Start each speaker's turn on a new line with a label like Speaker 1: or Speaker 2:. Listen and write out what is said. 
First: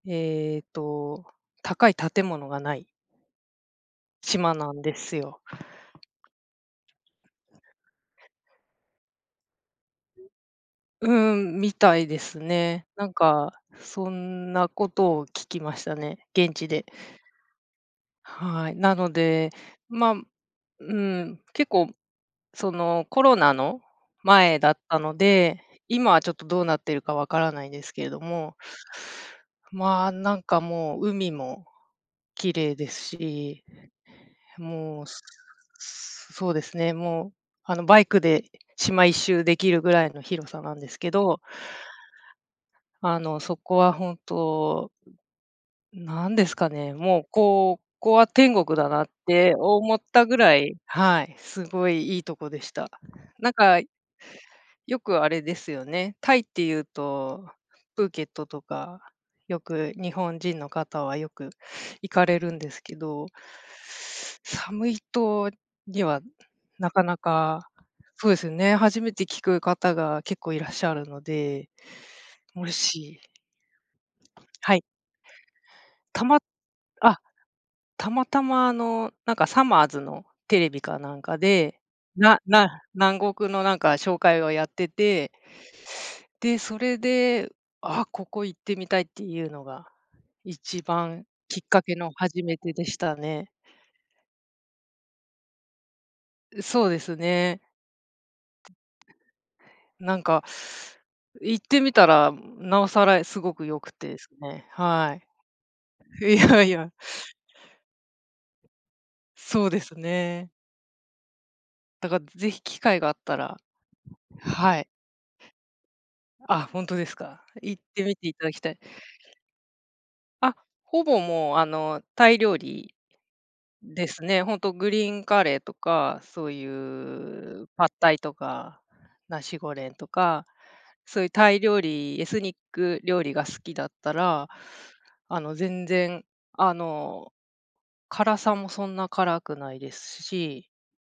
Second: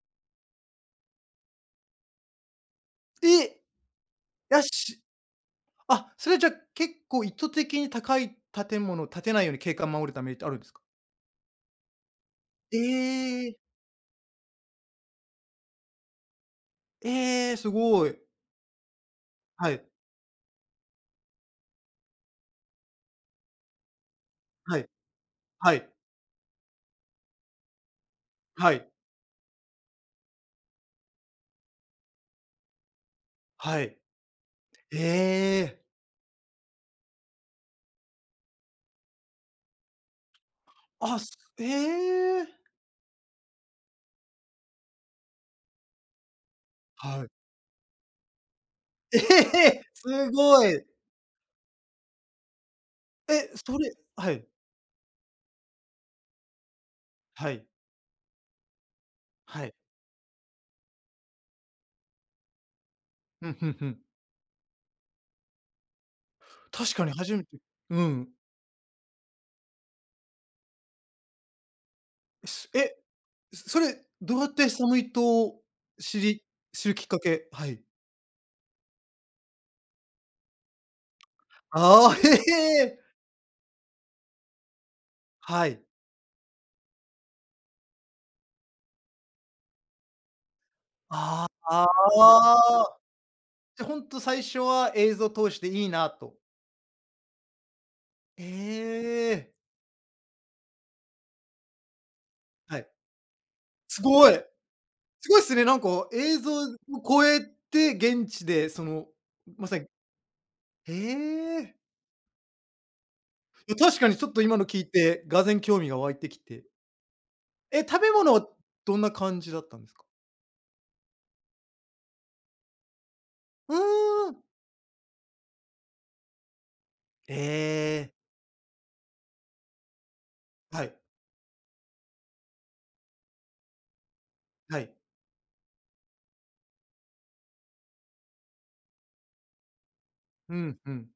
Speaker 1: ええと、高い建物が無い。
Speaker 2: え。
Speaker 1: 島
Speaker 2: や
Speaker 1: なんで
Speaker 2: し
Speaker 1: すよ。
Speaker 2: あ、それは、じゃ、結構意図的に高い建物を建てないように、景観を守るためにってあるんですか？
Speaker 1: うん、みたいですね。なん
Speaker 2: ええ。
Speaker 1: か、そんなことを聞きましたね、現地で。
Speaker 2: ええ、すごい。
Speaker 1: はい。なので、
Speaker 2: はい。
Speaker 1: ま、うん、結構そのコロナの前だ
Speaker 2: は
Speaker 1: っ
Speaker 2: い。
Speaker 1: たので、
Speaker 2: はい。
Speaker 1: 今はちょっとどうなってるかわからないですけれども。
Speaker 2: はい。
Speaker 1: まあ、なんか、もう、海も綺麗ですし。
Speaker 2: はい。え
Speaker 1: もう、
Speaker 2: え。
Speaker 1: そうですね、もう、あの、バイクで島一周できるぐらいの広さなんですけ
Speaker 2: あ、す
Speaker 1: ど。
Speaker 2: ええ。
Speaker 1: あの、そこは本当何ですかね、も
Speaker 2: は
Speaker 1: う、
Speaker 2: い。
Speaker 1: ここは天国だなっ
Speaker 2: え
Speaker 1: て
Speaker 2: え、
Speaker 1: 思った
Speaker 2: す
Speaker 1: ぐら
Speaker 2: ご
Speaker 1: い
Speaker 2: い。
Speaker 1: はい、すごい良いとこでした。な
Speaker 2: え、
Speaker 1: ん
Speaker 2: そ
Speaker 1: か
Speaker 2: れはい。
Speaker 1: よくあれですよね。タイっていうと、
Speaker 2: はい。
Speaker 1: プーケットとか、よ
Speaker 2: はい。
Speaker 1: く日本人の方はよく行かれるんですけど
Speaker 2: うん、ふんふん。
Speaker 1: サムイ島にはな
Speaker 2: 確
Speaker 1: か
Speaker 2: かに
Speaker 1: な
Speaker 2: 初めて。
Speaker 1: か
Speaker 2: う
Speaker 1: そう
Speaker 2: ん。
Speaker 1: ですよね、初めて聞く方が結構いらっしゃるので、も
Speaker 2: すえ、
Speaker 1: し
Speaker 2: そそれ、どうやって
Speaker 1: はい。
Speaker 2: サムイ島、知
Speaker 1: たま
Speaker 2: り知るきっか
Speaker 1: あ、
Speaker 2: けはい。
Speaker 1: たまたま、あの、なんか、さまぁ〜ずのテレビかなんかで、
Speaker 2: ああ。へ
Speaker 1: な
Speaker 2: へ
Speaker 1: な
Speaker 2: え。
Speaker 1: 南国の、なんか、紹介をやってて。
Speaker 2: はい。
Speaker 1: で、それで、あ、ここ行ってみたいっていうのが、一番
Speaker 2: あ
Speaker 1: きっ
Speaker 2: あ、
Speaker 1: か
Speaker 2: あ
Speaker 1: けの初めてでし
Speaker 2: あ。
Speaker 1: たね。
Speaker 2: じゃ、ほんと最初は映像通して、いいなと。
Speaker 1: う、そうですね。
Speaker 2: ええ。
Speaker 1: なんか、う、行ってみたら、ん、
Speaker 2: は
Speaker 1: 尚
Speaker 2: い。
Speaker 1: 更、え、すごく良く
Speaker 2: す
Speaker 1: てです
Speaker 2: ごい。
Speaker 1: ね。は
Speaker 2: すごいっすね、なんか、
Speaker 1: い。い
Speaker 2: 映像
Speaker 1: や
Speaker 2: を
Speaker 1: いや。
Speaker 2: 超えて、現地で、その、う、
Speaker 1: そ
Speaker 2: ま
Speaker 1: う
Speaker 2: さ
Speaker 1: で
Speaker 2: に
Speaker 1: すね。
Speaker 2: へえ。
Speaker 1: だか、ぜひ機会があったら、
Speaker 2: や、確かにちょっと今の
Speaker 1: は
Speaker 2: 聞い
Speaker 1: い。
Speaker 2: て、俄然興味が湧いてきて。
Speaker 1: あ、ほんとですか。行
Speaker 2: え、
Speaker 1: っ
Speaker 2: 食
Speaker 1: て
Speaker 2: べ
Speaker 1: みていた
Speaker 2: 物、
Speaker 1: だきたい。
Speaker 2: どんな感じだったんですか。
Speaker 1: あ、ほぼ、もう、あの、タイ料理
Speaker 2: う
Speaker 1: です
Speaker 2: ーん。
Speaker 1: ね。ほんとグリーンカレーとか、そうい
Speaker 2: え
Speaker 1: うパッタ
Speaker 2: え。
Speaker 1: イとか、ナシゴレンとか、
Speaker 2: はい。
Speaker 1: そういうタイ料理、エスニック料理が好きだったら、
Speaker 2: はい。
Speaker 1: あの、全然、あの、辛さもそんな辛くないです
Speaker 2: ふ
Speaker 1: し。
Speaker 2: んふん。